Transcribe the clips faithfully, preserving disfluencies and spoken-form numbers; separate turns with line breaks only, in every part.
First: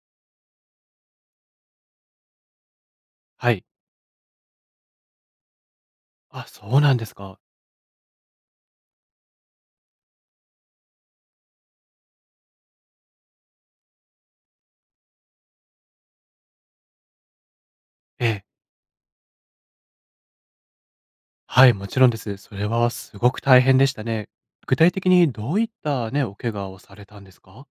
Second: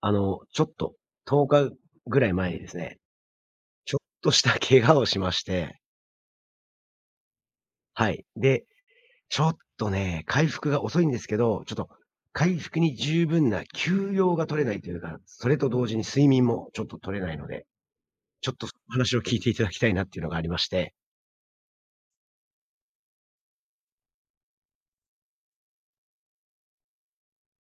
あの、ちょっと、とおかぐらい前にですね、
はい。
ちょっとした怪我をしまして、
あ、そうなんですか。
はい。で、ちょっとね、回復が遅いんですけど、ちょっと回復に十分な休養が取れないというか、それと同時に睡眠もちょっと取れないので、
ええ。
ちょっと話を聞いていただきたいなっていうのがありまして、
はい、もちろんです。それはすごく大変でしたね。具体的にどういったね、お怪我をされたんですか？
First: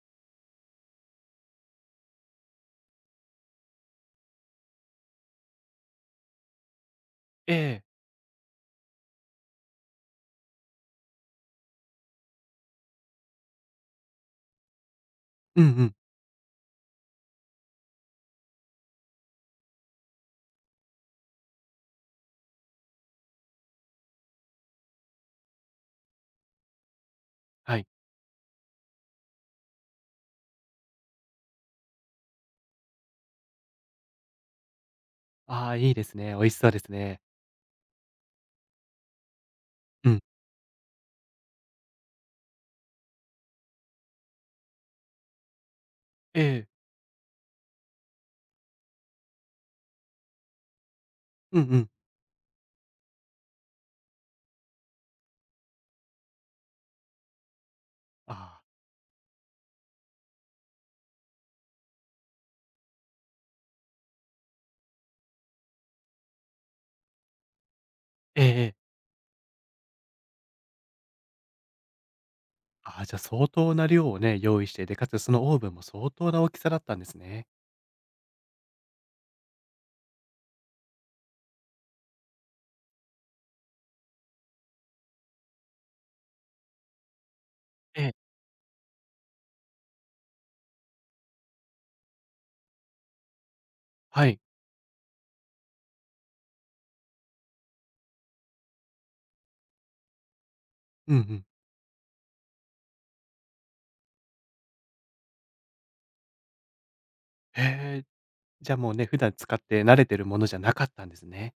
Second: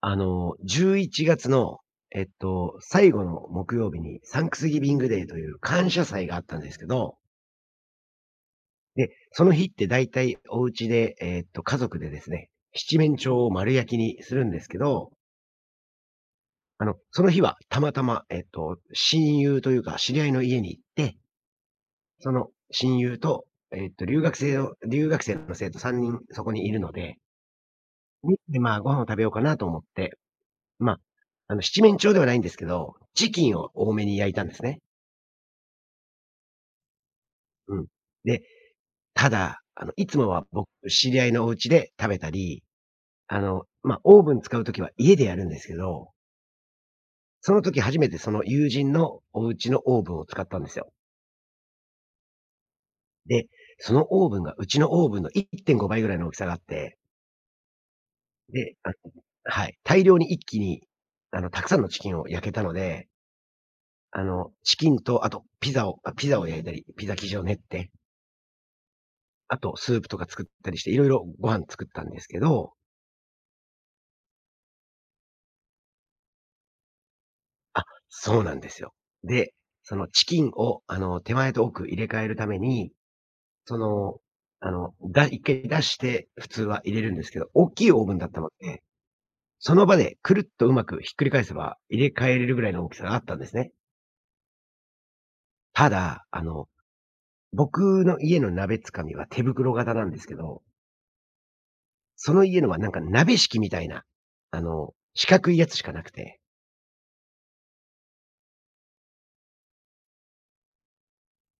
あの、じゅういちがつの、えっと、最後の木曜日にサンクスギビングデーという感謝祭があったんですけど。
ええ。
で、その日って大体お家で、えーっと、家族でですね、七面鳥を丸焼きにするんですけど、
うんうん。
あの、その日はたまたま、えーっと、親友というか、知り合いの家に行って、その親友と、えーっと、留学生の留学生の生徒さんにんそこにいるので、
はい。
みで、まあ、ご飯を食べようかなと思って、まあ、あの、七面鳥ではないんですけど、チキンを多めに焼いたんですね。
ああ、いいですね。美味しそうですね。
うん。で、ただ、あの、い
う
つ
ん。
もは僕、知り合いのお家で食べたり、あの、まあ、オーブン使うときは家でやるんですけど、
ええ。
その時初めてその友人のお家のオーブンを使ったんですよ。
うんうん。
で、そのオーブンがうちのオーブンのいってんごばいぐらいの大きさがあって、
ああ、
で、あ、はい、大量に一気に、あの、たくさんのチキンを焼けたので、あの、チキンとあとピザをあ、ピザを焼いたり、ピザ生地を練って、
ええええ。
あとスープとか作ったりして、いろいろご飯作ったんですけど、
ああ、じゃ、相当な量をね、用意して、で、かつそのオーブンも相当な大きさだったんですね。
あ、そうなんですよ。で、そのチキンを、あの、手前と奥入れ替えるために、その、あの、だ一回出して普通は入れるんですけど、大きいオ
え
ー
え、
ブンだったので、その場でくるっとうまくひっくり返せば、入れ替えれるぐらいの大きさがあったんですね。
はい。
ただ、あの、僕の家の鍋つかみは手袋型なんですけど、
うんうん。
その家のはなんか鍋敷きみたいな、あの、四角いやつしかなくて。
へえ。じゃ、もうね、普段使って慣れてるものじゃなかったんですね。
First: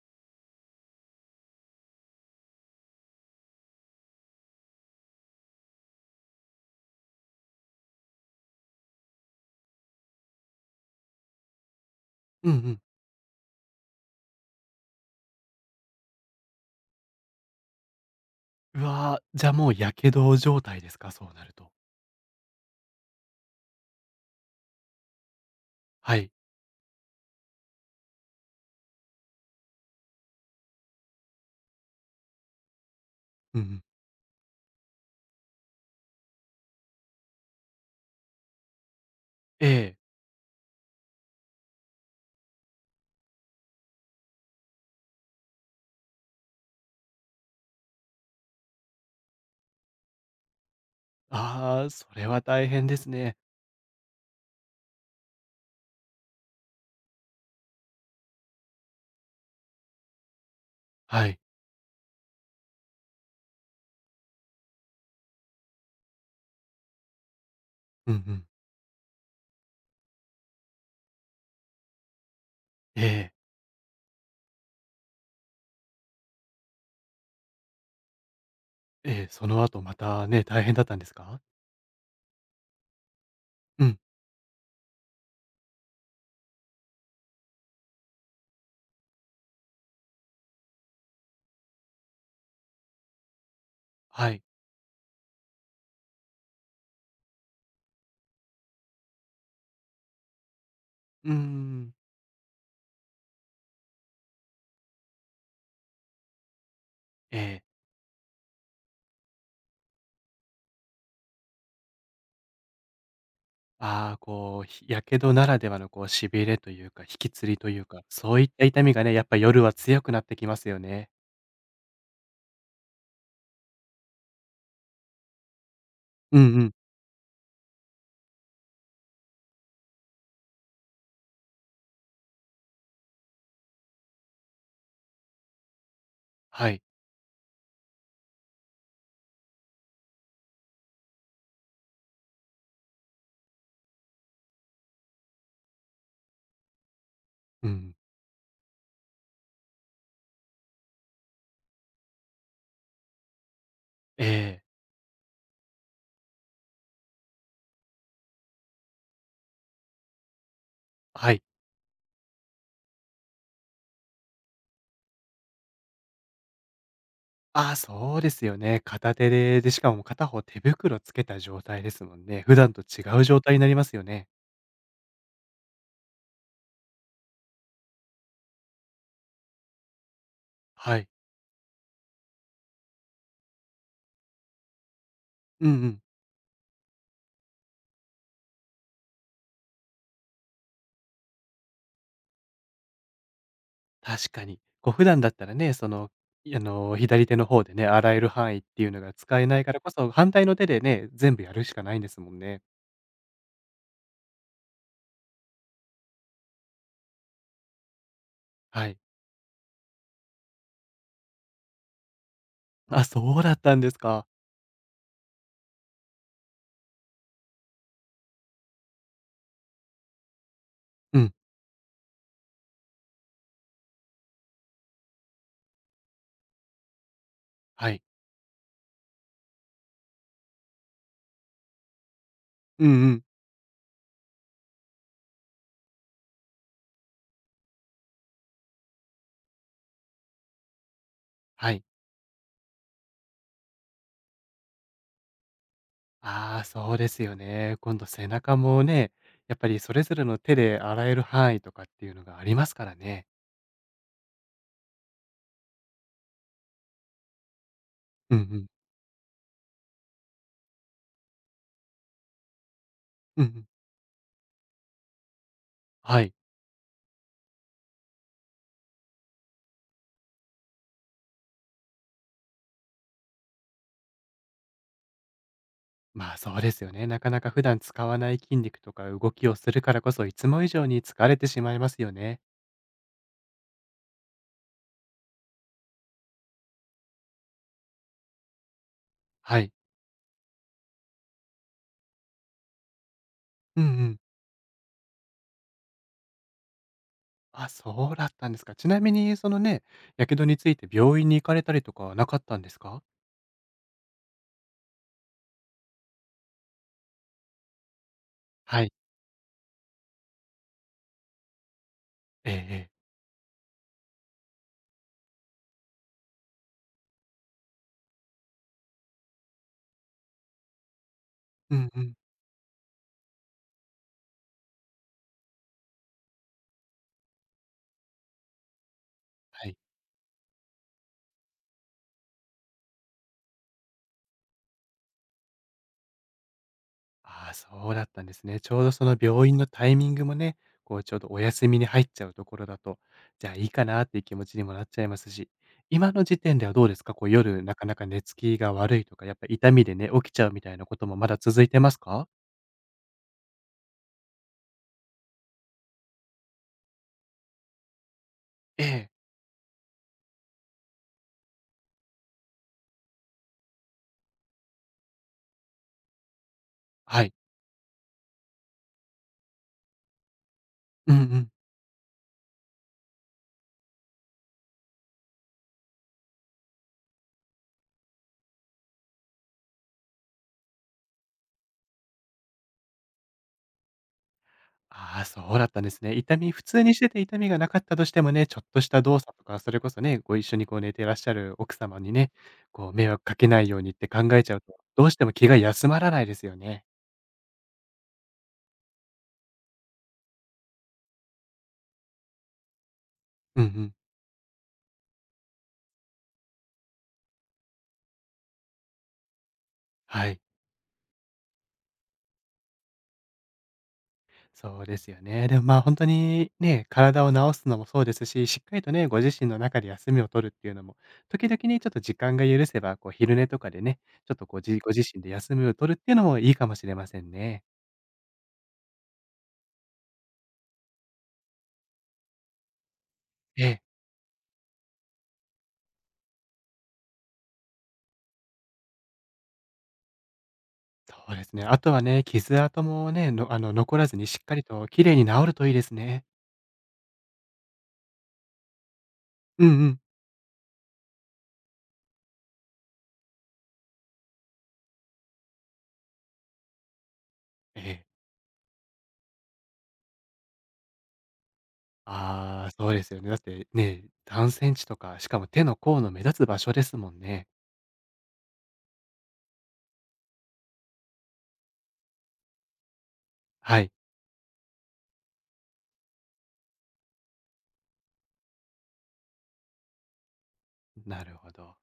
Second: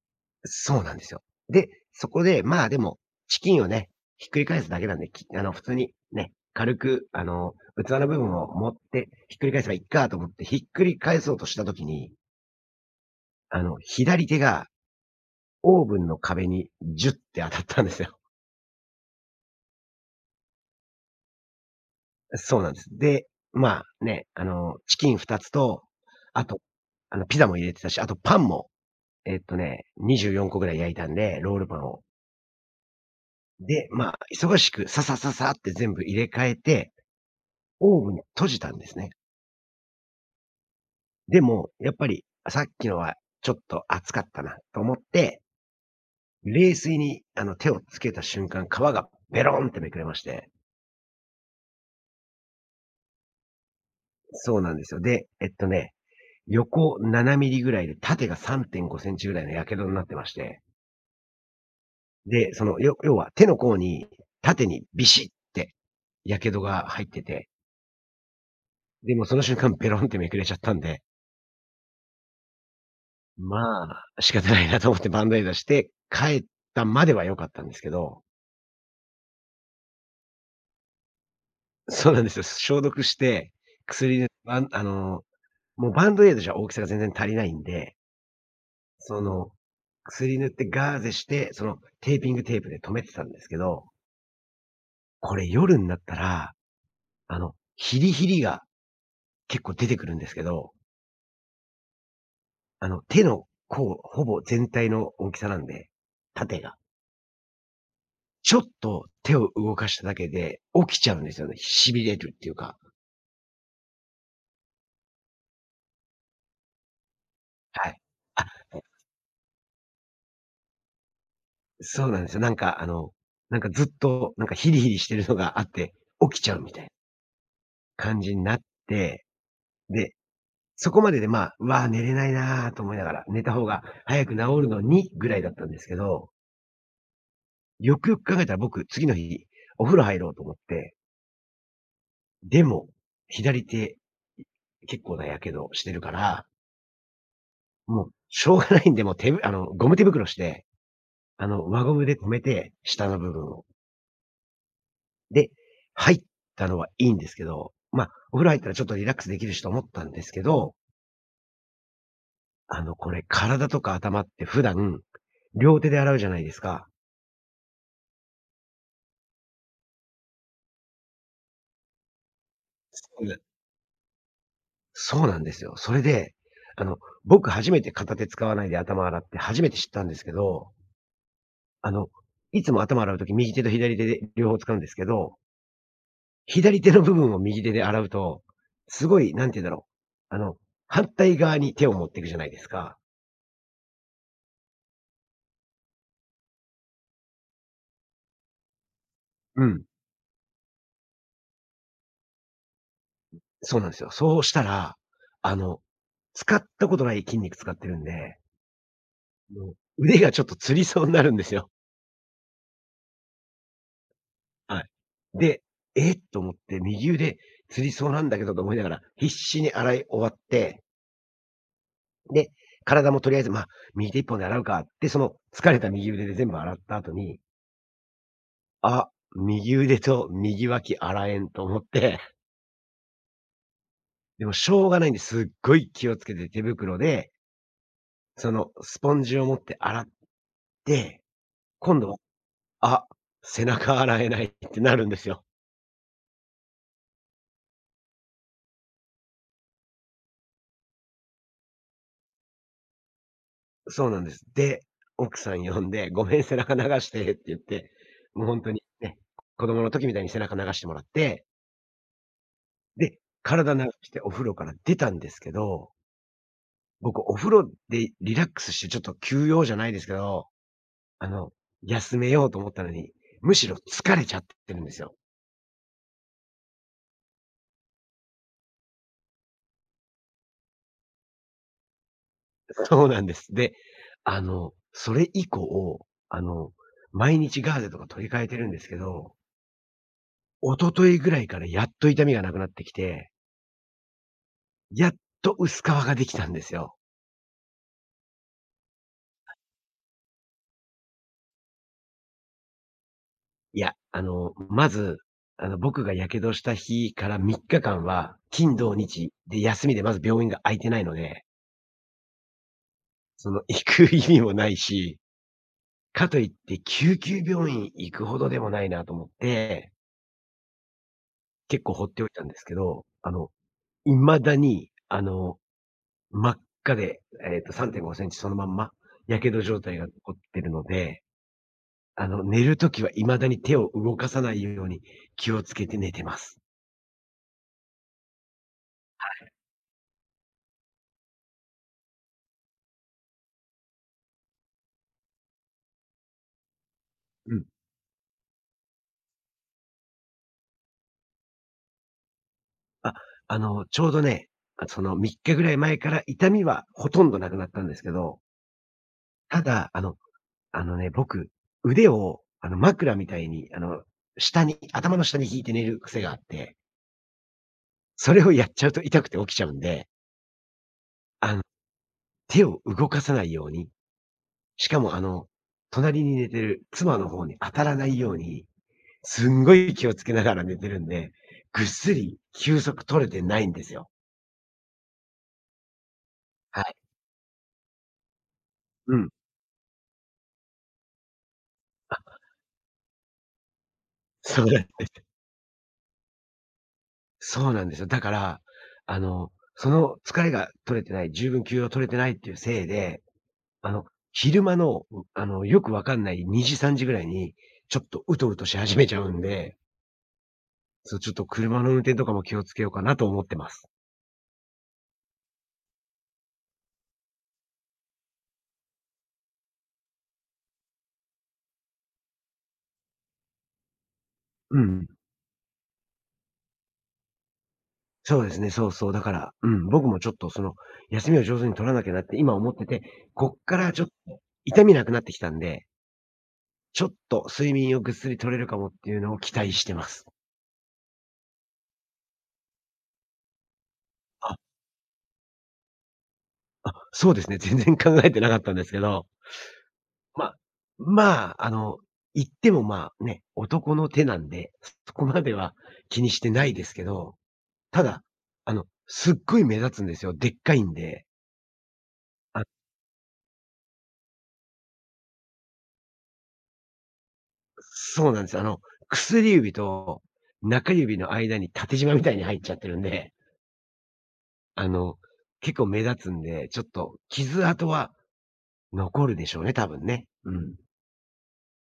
そうなんですよ。で、そこで、まあ、でも、チキンをね、ひっくり返すだけなんで、きあの、普通にね、軽く、あの、器の部分を持って、ひっくり返せばいっかと思って、ひっくり返そうとした時に、
うんうん。
あの、左手がオーブンの壁にジュッて当たったんですよ。
うわ、じゃ、もう火傷状態ですか？そうなると。
そうなんです。で、まあ、ね、あの、チキンふたつと、
はい。
あと、あの、ピザも入れてたし、あとパンも、えっとね、にじゅうよんこぐらい焼いたんで、ロールパンを。
うんうん。
で、まあ、忙しくささささって全部入れ替えてオーブンに閉じたんですね。
ええ。
でも、やっぱり、あ、さっきのはちょっと熱かったなと思って、冷水にあの手をつけた瞬間、皮がベロンってめくれまして。
ああ、それは大変ですね。
そうなんですよ。で、えっとね、横ななミリぐらいで縦がさんてんごセンチぐらいの火傷になってまして。
はい。
で、その、よ要は手の甲に縦にビシッって火傷が入ってて、
うんうん。
で、もその瞬間ベロンってめくれちゃったんで、
ええ、
まあ、仕方ないなと思ってバンダイ出して、帰ったまでは良かったんですけど。
ええ、その後またね、大変だったんですか？
そうなんですよ。消毒して、
うん。
薬で、あんあの、もうバンドエイドじゃ大きさが全然足りないんで、その、薬塗ってガーゼして、そのテーピングテープで留めてたんですけど、
はい。
これ夜になったら、あの、ヒリヒリが結構出てくるんですけど、
うーん。
あの、手の甲、ほぼ全体の大きさなんで、縦が。
ええ。
ちょっと手を動かしただけで起きちゃうんですよね。痺れるっていうか。
ああ、こう、ひ火傷ならではのこう痺れというか、引きつりという
はい。
か、そう
あ、
いった痛みがね、やっぱ夜は強くなってきますよね。
そうなんですよ。なんかあの、なんかずっと、なんかヒリヒリしてるのがあって、
う
起き
ん
ちゃう
う
み
ん。
たいな感じになって、で、そこまでで、まあ、うわ、寝れないなと思いながら、寝た方が早く治るのにぐらいだったんですけど、
はい。
よくよく考えたら僕、次の日、お風呂入ろうと思って、でも、左手、結構な火傷してるから、
うん。
もうしょうがないんで、もう手ぶあの、ゴム手袋して、あの、輪ゴムで止めて、下の部分を。
ええ、
で、入ったのはいいんですけど、まあ、お風呂入ったらちょっとリラックスできるしと思ったんですけど、
はい。
あの、これ体とか頭って普段、両手で洗うじゃないですか。
ああ、そうですよね。片手で、で、しかも片方手袋つけた状態ですもんね。普段と違
そう
う
な
状態になりますよね。
そうなんですよ。それで、あの、僕初めて片手使わないで頭洗って初めて知ったんですけど、
はい。
あの、いつも頭洗うとき右手と左手で両方使うんですけど、
うんうん。
左手の部分を右手で洗うと、すごい、なんて言うんだろう、あの、反対側に手を持っていくじゃないですか。
確かに。こう普段だったらね、その、いあの、左手の方でね、洗える範囲っていうのが使えな
う
いから
ん。
こそ、反対の手でね、全部やるしかないんですもんね。
そうなんですよ。そうしたら、あの、使ったことない筋肉使ってるんで、
はい。
もう腕がちょっとつりそうになるんですよ。
あ、そうだったんですか。
はい。で、えっと思って右腕つりそうなんだけどと思いながら、必死に洗い終わって、
うん。
で、体もとりあえず、まあ、右手一本で洗うかって、その疲れた右腕で全部洗った後に、
はい。
あ、右腕と右脇洗えんと思って、
うんうん。
でもしょうがないんで、すっごい気をつけて手袋で、そのスポンジを持って洗って、
はい。
今度あ、背中洗えないってなるんですよ。
ああ、そうですよね。今度背中もね、やっぱりそれぞれの手で洗える範囲とかっていうのがありますからね。
そうなんです。で、奥さん呼んで、ごめん、背中流してって言って、
うんう
もう本
ん。
当にね、子供の時みたいに背中流してもらって、で、
うんうん。
体流してお風呂から出たんですけど、
はい。
僕お風呂でリラックスしてちょっと休養じゃないですけど、あの、休めようと思ったのに、むしろ疲れちゃってるんですよ。
まあそうですよね。なかなか普段使わない筋肉とか動きをするからこそ、いつも以上に疲れてしまいますよね。
そうなんです。で、あの、それ以降、あの、毎日ガーゼとか取り替えてるんですけど、
はい。
一昨日ぐらいからやっと痛みがなくなってきて、
うんうん。
やっと薄皮ができたんですよ。
あ、そうだったんですか。ちなみに、そのね、火傷について病院に行かれたりとかはなかったんですか？
いや、あの、まず、あの、僕が火傷した日からみっかかんは、金
はい。
土日で休みでまず病院が空いてないので、
ええええ。
その行く意味もないし、かといって救急病院行くほどでもないなと思って、
う
結
ん
構
う
放っ
ん。
ておいたんですけど、あの、未だに、あの、真っ赤で、えっと、さんてんごセンチそのまんま、火傷
はい。
状態が残ってるので、あの、寝るときは未だに手を動かさないように気をつけて寝てます。
ああ、そうだったんですね。ちょうどその病院のタイミングもね、こうちょうどお休みに入っちゃうところだと、じゃあいいかなっていう気持ちにもなっちゃいますし、今の時点ではどうですか？こう
う
夜
ん。
なかなか寝つきが悪いとか、やっぱ痛みでね、起きちゃうみたいなこともまだ続いてますか？
あ、あの、ちょうどね、あ、そのみっかぐらい前から痛みはほとんどなくなったんですけど、
ええ。
ただ、あのあのね、僕、腕をあの、枕みたいに、あの、下に頭の下に引いて寝る癖があって、
はい。
それをやっちゃうと痛くて起きちゃうんで、
うんうん。
あの、手を動かさないように、しかもあの、隣に寝てる妻の方に当たらないようにすんごい気をつけながら寝てるんで、ぐっすり休息取れてないんですよ。
ああ、そうだったんですね。痛み普
は
通に
い。
してて痛みがなかったとしてもね、ちょっとした
う
動
ん。
作とか、それこそね、ご一緒にこう寝てらっしゃる奥様に
あ、
ね、こう迷惑かけないようにって考えちゃう
そう
と、
なん
ど
で
うして
す。
も気が休まらないですよね。
そうなんですよ。だから、あの、その疲れが取れてない、十分休養取れてないっていうせいで、
うんう
あ
ん。
の、昼間の、うあの、よくわかんないにじ、さんじぐらいに、ちょっとうとうとし始めちゃうんで、
はい。
そう、ちょっと車の運転とかも気をつけようかなと思ってます。
そうですよね。でもまあ、本当にね、体を治すのもそうですし、しっかりとね、ご自身の中で休みを取るっていうのも、時々ね、ちょっと時間が許せば、こう昼寝とかでね、ちょっとこう
う
じご
ん。
自身で休みを取るっていうのもいいかもしれませんね。
そうですね、そうそう。だから、うん、僕もちょっとその、休みを上手に取らなきゃなって今思ってて、こっ
え
か
え、
らちょっと痛みなくなってきたんで、ちょっと睡眠をぐっすり取れるかもっていうのを期待してます。
そうですね。あとはね、傷跡もね、のあの、残らずにしっ
あ、
かりと綺麗に治るといいですね。
あ、そうですね。全然考えてなかったんですけど、
うんうん。
まあ、まあ、あの、言ってもまあね、男の手なんで、そこまでは気にしてないですけど、
え
た
え。
だ、あの、すっごい目立つんですよ。でっかいんで。
ああ、そうですよね。だってね、さんセンチとか、しかも手の甲の目立つ場所ですもんね。
そうなんです、あの、薬指と中指の間に縦縞みたいに入っちゃってるんで、
はい、
あの、結構目立つんで、ちょっと傷跡は残るでしょうね、多分ね。うん。
なるほど。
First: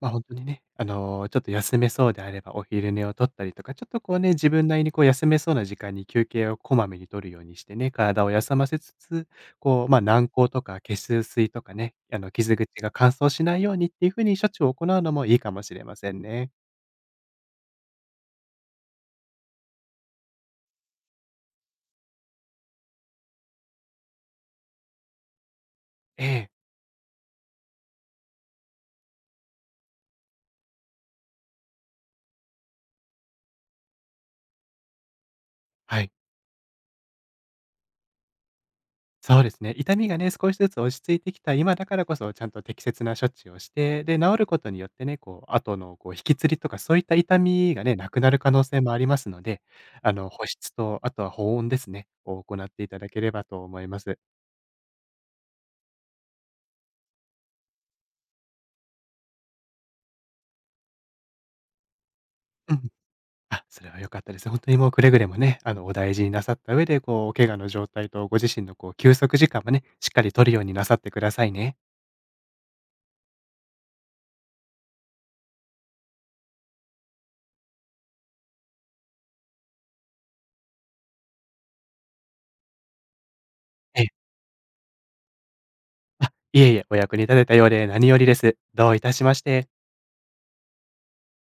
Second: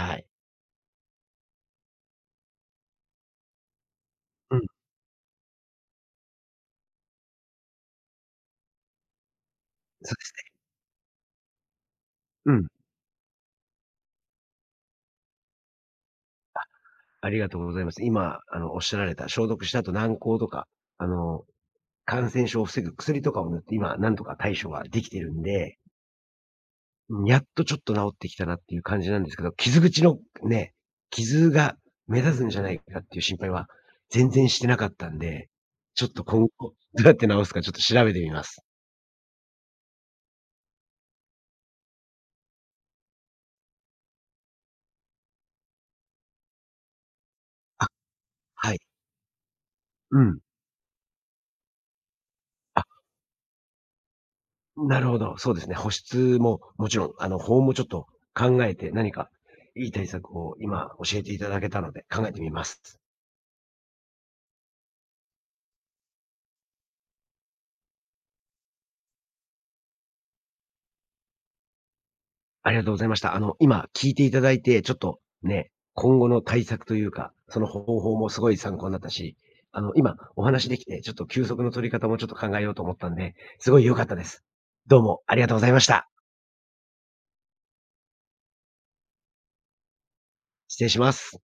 ま、あ本
い。
当にね、あの、ちょっと休めそうであればお昼寝を取ったりとか、ちょっとこうね、自
うん、そ
分なりにこう休めそうな時間に休憩をこまめに取るようにしてね、体を休ませつつ、こう、ま、
うで
軟
す
膏
ね。
とか血水とかね、あの、
う
傷
ん。
口が乾燥しないようにっていうふうに処置を行うのもいいかもしれませんね。
ありがとうございます。今、あの、おっしゃられた消毒した後、軟膏とか、あの、感染症を防ぐ薬とかを塗って、今、なんとか対処はできてるんで、
ええ、
うん、やっとちょっと治ってきたなっていう感じなんですけど、傷口のね、傷が目立つんじゃないかっていう心配は全然してなかったんで、
は
ちょっ
い。
と今後、どうやって治すかちょっと調べてみます。
そうですね。痛みがね、少しずつ落ち着いてきた今だからこそ、ちゃんと適切な処置をして、で、治ることによってね、こう、後のこう引きつりとか、そういった痛みが
あ、
ね、なくなる可能
はい。
性もありますので、あ
う
の、
ん。
保湿と、あとは保温ですね、を行っ
あ、
ていただければと思います。
なるほど、そうですね。保湿ももちろん、あの、保温もちょっと考えて、何かいい対策を今教えていただけたので考えてみま
う
す。
ん。あ、それは良かったです。本当にもうくれぐれもね、あの、お大事になさった上で、こう、お怪我の状態とご自身のこう、休息時間もね、しっかり取るようになさってくださいね。
ありがとうございました。あの、今聞いていただいて、ちょっとね、今後の対策というか、その方法もすごい参考になったし、あの、今お話できて、ちょっと休息の取り方もちょっと考えようと思ったんで、すごい良か
え
っ
え。
たです。どうもありがとうございました。
あ、いえいえ、お役に立てたようで何よりです。どういたしまして。
失礼します。